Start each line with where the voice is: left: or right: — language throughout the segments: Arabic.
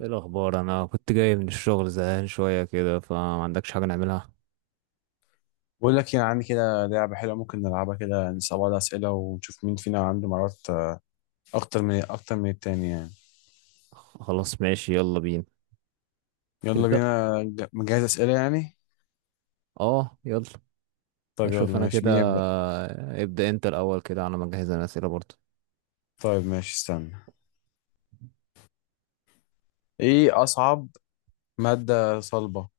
right: ايه الاخبار؟ انا كنت جاي من الشغل زهقان شويه كده، فما عندكش حاجه نعملها؟
left: بقول لك، يعني عندي كده لعبة حلوة ممكن نلعبها كده، نسأل بعض أسئلة ونشوف مين فينا عنده مهارات أكتر من التاني يعني.
right: خلاص، ماشي، يلا بينا.
left: يلا
right: تبدا؟
left: بينا. مجهز أسئلة يعني.
right: اه، يلا.
left: طيب يلا
right: اشوف انا
left: ماشي،
right: كده.
left: مين يبدأ؟
right: ابدا انت الاول كده على ما اجهز انا اسئله برضه.
left: طيب ماشي، استنى. إيه أصعب مادة صلبة؟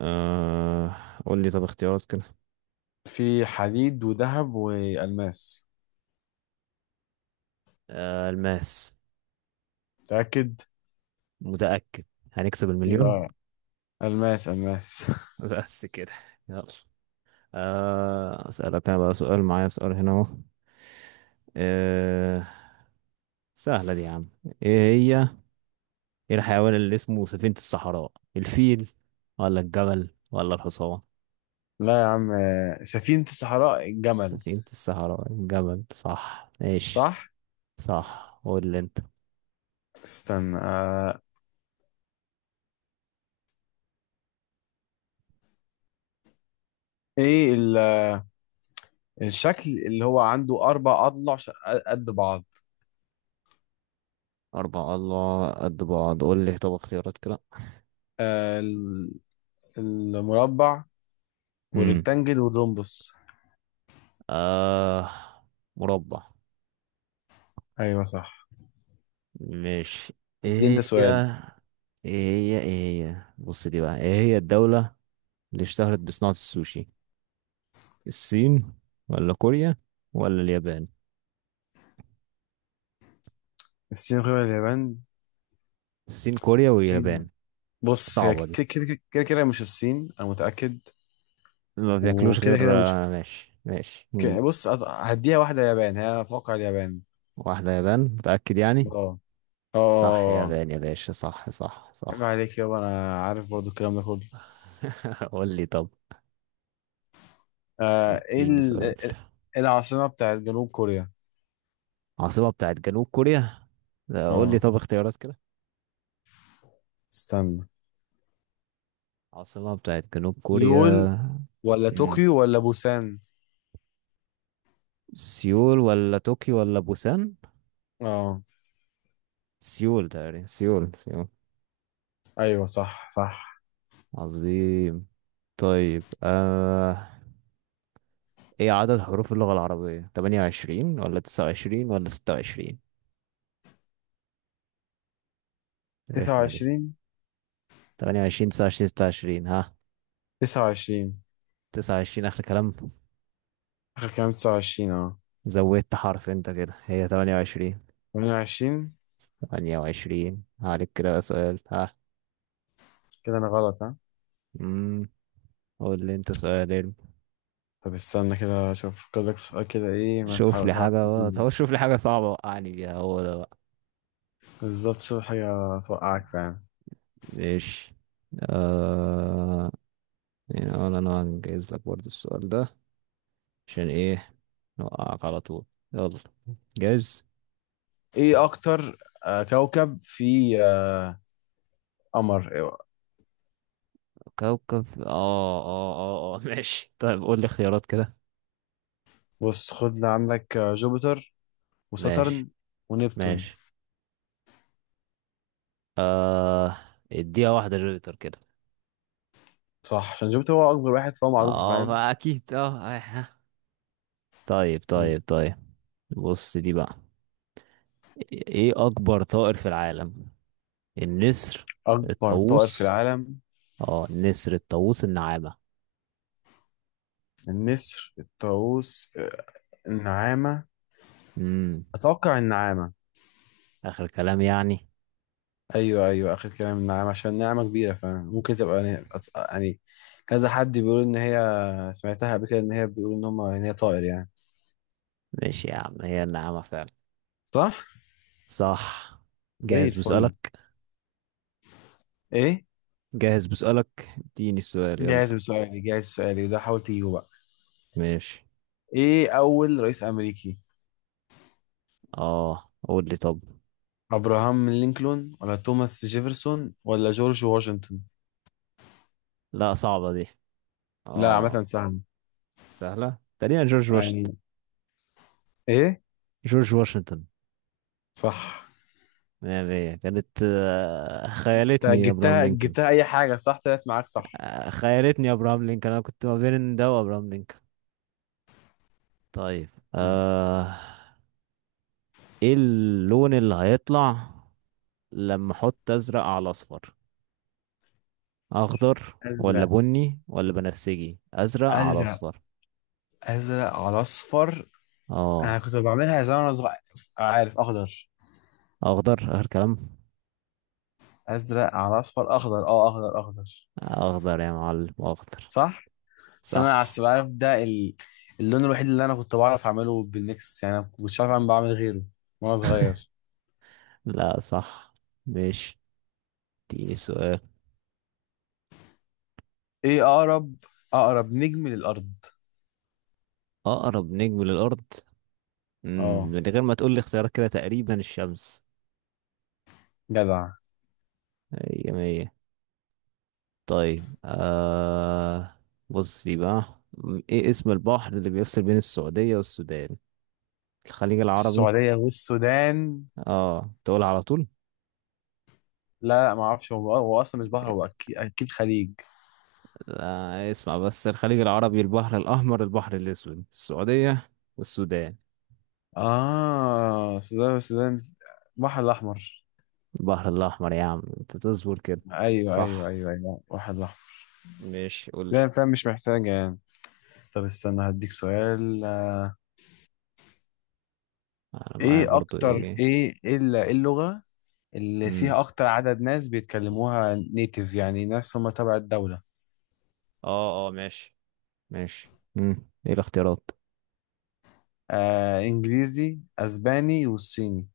right: أه... قول لي طب اختيارات كده.
left: في حديد وذهب وألماس.
right: الماس.
left: متأكد؟
right: متاكد. هنكسب المليون.
left: يبقى ألماس، ألماس.
right: بس كده. يلا. اسالك انا بقى سؤال، معايا سؤال هنا اهو. أه... سهله دي يا عم. ايه هي؟ ايه الحيوان اللي اسمه سفينة الصحراء؟ الفيل ولا الجمل ولا الحصان؟
left: لا يا عم. سفينة الصحراء الجمل.
right: سفينة الصحراء الجمل، صح، ماشي.
left: صح.
right: صح، قول لي انت.
left: استنى. إيه الشكل اللي هو عنده أربع أضلع قد بعض؟
right: أربعة، الله قد بعض، قول لي طب اختيارات كده.
left: آه ال- المربع
right: امم
left: والريكتانجل والرومبوس.
right: آه، مربع.
left: ايوه صح.
right: ماشي.
left: دي انت
right: ايه هي
left: سؤال.
right: ايه ايه هي، بص دي بقى، ايه هي الدولة اللي اشتهرت بصناعة السوشي؟ الصين ولا كوريا ولا اليابان؟
left: الصين غير اليابان.
right: الصين، كوريا، واليابان.
left: الصين، بص هي
right: صعبة دي.
left: كده كده كده كده، مش الصين، انا متأكد.
right: ما بياكلوش
left: وكده
right: غير،
left: كده مش
right: ماشي ماشي. مم.
left: كده. بص، هديها واحدة يابان، هي اتوقع اليابان.
right: واحدة يابان، متأكد
left: اه،
right: يعني؟
left: اه، آه،
right: صح،
left: آه، آه.
right: يابان يا باشا، صح، صح،
left: عيب
right: صح.
left: عليك يابا، انا عارف برضو الكلام ده كله.
right: قول لي طب.
left: ايه
right: اديني سؤال.
left: العاصمة بتاعت جنوب كوريا؟
right: عاصمة بتاعت جنوب كوريا؟ لا، قول لي
left: اه،
right: طب اختيارات كده.
left: استنى.
right: عاصمة بتاعت جنوب
left: يول
right: كوريا.
left: ولا
right: مم.
left: طوكيو ولا بوسان؟
right: سيول ولا طوكيو ولا بوسان؟
left: اه،
right: سيول، تقريبا سيول سيول.
left: ايوه صح، صح.
right: عظيم. طيب. ايه عدد حروف اللغة العربية، 28 ولا 29 ولا 26؟
left: تسعة
right: الرخمة دي.
left: وعشرين
right: تمانية وعشرين، تسعة وعشرين، ستة وعشرين، ها؟
left: 29
right: تسعة وعشرين آخر كلام؟
left: آخر كلام. 29 اه.
right: زودت حرف أنت، كده هي تمانية وعشرين.
left: 28.
right: تمانية وعشرين، عليك كده بقى سؤال، ها؟
left: كده أنا غلط ها.
right: مم. قول لي أنت سؤال علم.
left: طب استنى كده أشوف أفكر لك في سؤال كده، إيه ما تحاول تعرف تجيبه.
right: شوف لي حاجة صعبة وقعني بيها، هو ده بقى.
left: بالظبط، شوف حاجة توقعك فعلا.
right: ماشي. آه... يعني أنا هنجهز لك برضو السؤال ده. عشان إيه؟ نوقعك على طول. يلا. جاهز؟
left: إيه أكتر كوكب في آه، قمر. إيوه.
right: كوكب؟ ماشي، طيب، قول لي اختيارات كده.
left: بص خد اللي عندك. جوبيتر وساترن
right: ماشي.
left: ونبتون.
right: ماشي. آه، اديها واحدة جوبيتر كده.
left: صح، عشان جوبيتر هو أكبر واحد فهو معروف،
right: اه،
left: فاهم.
right: فاكيد اه، آه. طيب، طيب،
left: بس.
right: طيب. بص دي بقى. ايه اكبر طائر في العالم؟ النسر.
left: أكبر طائر في
right: الطاووس.
left: العالم؟
right: اه، النسر، الطاووس، النعامة.
left: النسر، الطاووس، النعامة.
right: امم
left: أتوقع النعامة.
right: اخر كلام يعني؟
left: ايوه ايوه اخر كلام نعم، عشان نعمه كبيره فممكن تبقى يعني. يعني كذا حد بيقول ان هي، سمعتها قبل كده ان هي بيقول ان هم، ان هي طائر يعني.
right: ماشي يا عم، هي النعامة فعلا.
left: صح.
right: صح.
left: زي
right: جاهز
left: الفل.
right: بسؤالك؟
left: ايه؟
right: جاهز بسؤالك؟ اديني السؤال يلا.
left: جاهز بسؤالي، جاهز بسؤالي. ده حاول تجيبه بقى.
right: ماشي.
left: ايه اول رئيس امريكي؟
right: اه، قول لي طب.
left: ابراهام لينكولن ولا توماس جيفرسون ولا جورج واشنطن؟
right: لا، صعبة دي.
left: لا عامه
right: اه،
left: سهل
right: سهلة تقريبا، جورج واشنطن.
left: يعني. ايه؟
right: جورج واشنطن.
left: صح.
right: مية مية، كانت
left: انت
right: خيالتني يا ابراهام
left: جبتها،
right: لينكولن.
left: جبتها اي حاجه صح، طلعت معاك صح.
right: خيالتني يا ابراهام لينكولن، انا كنت ما بين ده وابراهام لينكولن. طيب. ايه اللون اللي هيطلع لما احط ازرق على اصفر؟ اخضر ولا
left: ازرق.
right: بني ولا بنفسجي؟ ازرق على
left: ازرق.
right: اصفر؟
left: ازرق على اصفر. انا
right: اه.
left: كنت بعملها زمان وانا صغير، عارف. اخضر.
right: اخضر اخر كلام؟
left: ازرق على اصفر اخضر، اه اخضر اخضر.
right: اخضر يا معلم، اخضر.
left: صح. بس انا
right: صح.
left: عارف ده اللون الوحيد اللي انا كنت بعرف اعمله بالميكس، يعني انا مش عارف اعمل، بعمل غيره وانا صغير.
right: لا، صح. مش دي سؤال.
left: ايه اقرب نجم للارض؟
right: اقرب نجم للارض؟ مم،
left: اه،
right: من غير ما تقول لي اختيارات، كده تقريبا الشمس.
left: جدع.
right: مية مية. طيب. بص دي بقى. ايه اسم البحر اللي بيفصل بين السعودية والسودان؟ الخليج العربي؟
left: السعوديه والسودان.
right: اه، تقول على طول.
left: لا، لا، ما اعرفش. هو اصلا مش بحر، هو اكيد اكيد خليج.
right: اسمع بس، الخليج العربي، البحر الأحمر، البحر الأسود؟ السعودية والسودان.
left: اه، السودان، والسودان. البحر الاحمر.
right: البحر الأحمر يا عم، انت تصبر كده.
left: ايوه، ايوه،
right: صح.
left: ايوه، ايوه، البحر الاحمر.
right: ماشي، قلت.
left: السودان، فاهم، مش محتاجه يعني. طب استنى هديك سؤال.
right: انا معايا
left: ايه
right: برضو
left: اكتر
right: ايه.
left: ايه ايه ال- إيه اللغة اللي
right: مم.
left: فيها اكتر عدد ناس بيتكلموها نيتيف، يعني ناس هم تبع الدولة.
right: اه، اه، ماشي. ماشي. مم. ايه الاختيارات؟
left: انجليزي، اسباني، والصيني.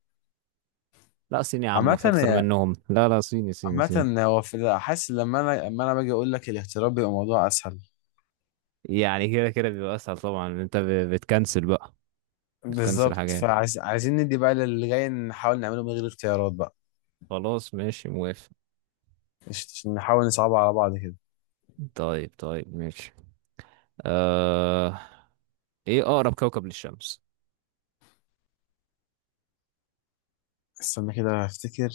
right: لا صيني يا عم،
left: عامة،
right: في اكتر منهم، لا، لا، صيني صيني صيني.
left: عامة هو في، حاسس لما انا لما انا باجي اقول لك الاختيارات بيبقى الموضوع اسهل.
right: يعني كده كده بيبقى اسهل طبعا، ان انت بتكنسل بقى. بتكنسل
left: بالظبط،
right: حاجات.
left: فعايزين ندي بقى للي جاي نحاول نعمله من غير اختيارات بقى.
right: خلاص، ماشي، موافق.
left: عشان نحاول نصعبها على بعض كده.
right: طيب، طيب، ماشي. آه... ايه اقرب كوكب للشمس؟
left: استنى كده افتكر.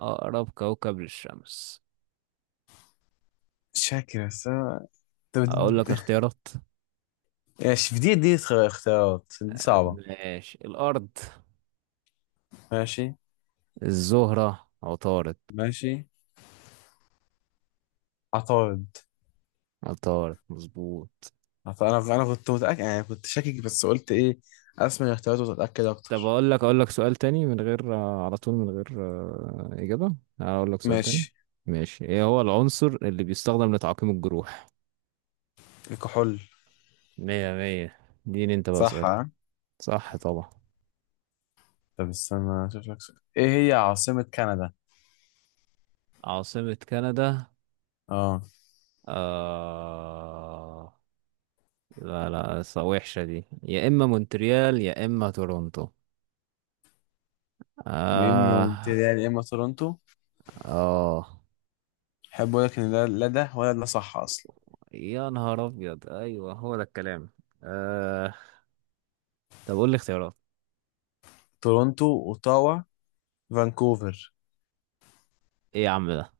right: اقرب كوكب للشمس.
left: شاكر بس طب.
right: اقول لك اختيارات.
left: ماشي، في دي اختيارات دي صعبة.
right: ماشي، الارض.
left: ماشي،
right: الزهرة، عطارد.
left: ماشي. عطارد.
right: عطارد مظبوط.
left: انا كنت متاكد يعني، كنت شاكك بس قلت ايه، اسمع الاختيارات وتتاكد
right: طب
left: اكتر.
right: اقول لك سؤال تاني من غير على طول، من غير اجابة. اقول لك سؤال تاني.
left: ماشي.
right: ماشي. ايه هو العنصر اللي بيستخدم لتعقيم الجروح؟
left: الكحول.
right: مية مية. دين انت بقى
left: صح
right: سؤال.
left: ها.
right: صح طبعا.
left: طب استنى اشوف لك سؤال. ايه هي عاصمه كندا؟
right: عاصمة كندا؟
left: اه.
right: آه... لا، لا، وحشة دي، يا إما مونتريال يا إما تورونتو.
left: يا اما
right: آه.
left: مونتريال يا اما تورونتو.
right: آه.
left: احب اقول لك ان ده، لا ده ولا ده صح اصلا.
right: يا نهار أبيض، أيوه، هو ده الكلام. آه... طب قول لي اختيارات.
left: تورونتو، اوتاوا، فانكوفر.
right: إيه يا عم ده؟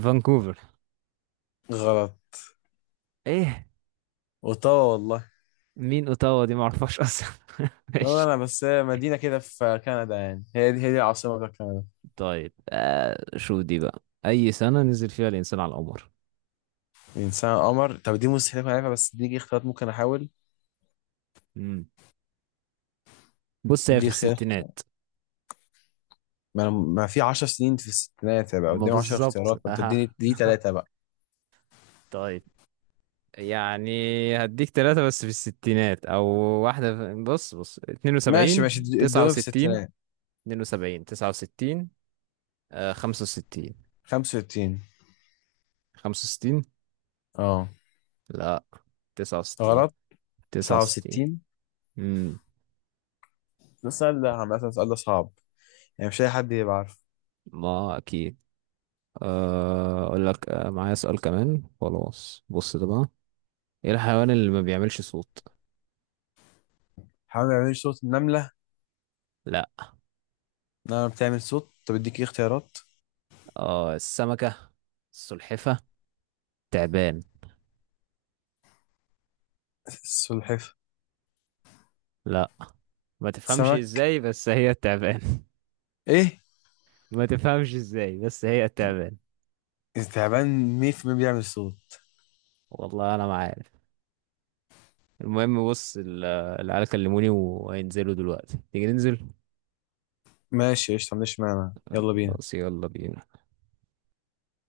right: فانكوفر.
left: غلط.
right: إيه؟
left: اوتاوا والله.
right: مين أوتاوا دي؟ معرفهاش أصلا.
left: والله
right: ماشي.
left: انا بس هي مدينه كده في كندا يعني، هي دي العاصمه بتاعت كندا.
right: طيب. شو دي بقى؟ أي سنة نزل فيها الإنسان على القمر؟
left: انسان، قمر. طب دي مستحيل اكون عارفها، بس دي اختيارات ممكن احاول.
right: مم. بص، هي في
left: دي اختيار.
right: الستينات.
left: ما انا ما في 10 سنين في الستينات، هيبقى
right: ما
left: قدامي 10
right: بالظبط،
left: اختيارات، ما
right: أها.
left: بتديني دي ثلاثه بقى.
right: طيب. يعني. هديك ثلاثة بس في الستينات، أو واحدة بص بص، اتنين
left: ماشي،
right: وسبعين.
left: ماشي،
right: تسعة
left: قدامي في
right: وستين.
left: الستينات.
right: اتنين وسبعين، تسعة وستين. آه، خمسة وستين.
left: 65.
right: خمسة وستين.
left: اه،
right: لا. تسعة وستين.
left: غلط.
right: تسعة وستين.
left: 69.
right: امم
left: ده السؤال ده عامة، السؤال ده صعب يعني، مش اي حد يبقى عارف.
right: ما أكيد. أقول لك معايا سؤال كمان، خلاص بص ده بقى. إيه الحيوان اللي ما بيعملش صوت؟
left: حاول ما يعملش صوت. النملة.
right: لا.
left: النملة بتعمل صوت. طب اديك ايه اختيارات؟
right: آه، السمكة. السلحفة. تعبان.
left: السلحفاة.
right: لا. ما تفهمش
left: سمك؟
right: ازاي، بس هي التعبان.
left: ايه؟
right: ما تفهمش ازاي، بس هي التعبان.
left: التعبان 100% بيعمل صوت.
right: والله انا ما عارف. المهم بص العيال كلموني وهينزلوا دلوقتي، تيجي ننزل؟
left: ماشي قشطة، مش معنى يلا بينا.
right: بس، يلا بينا.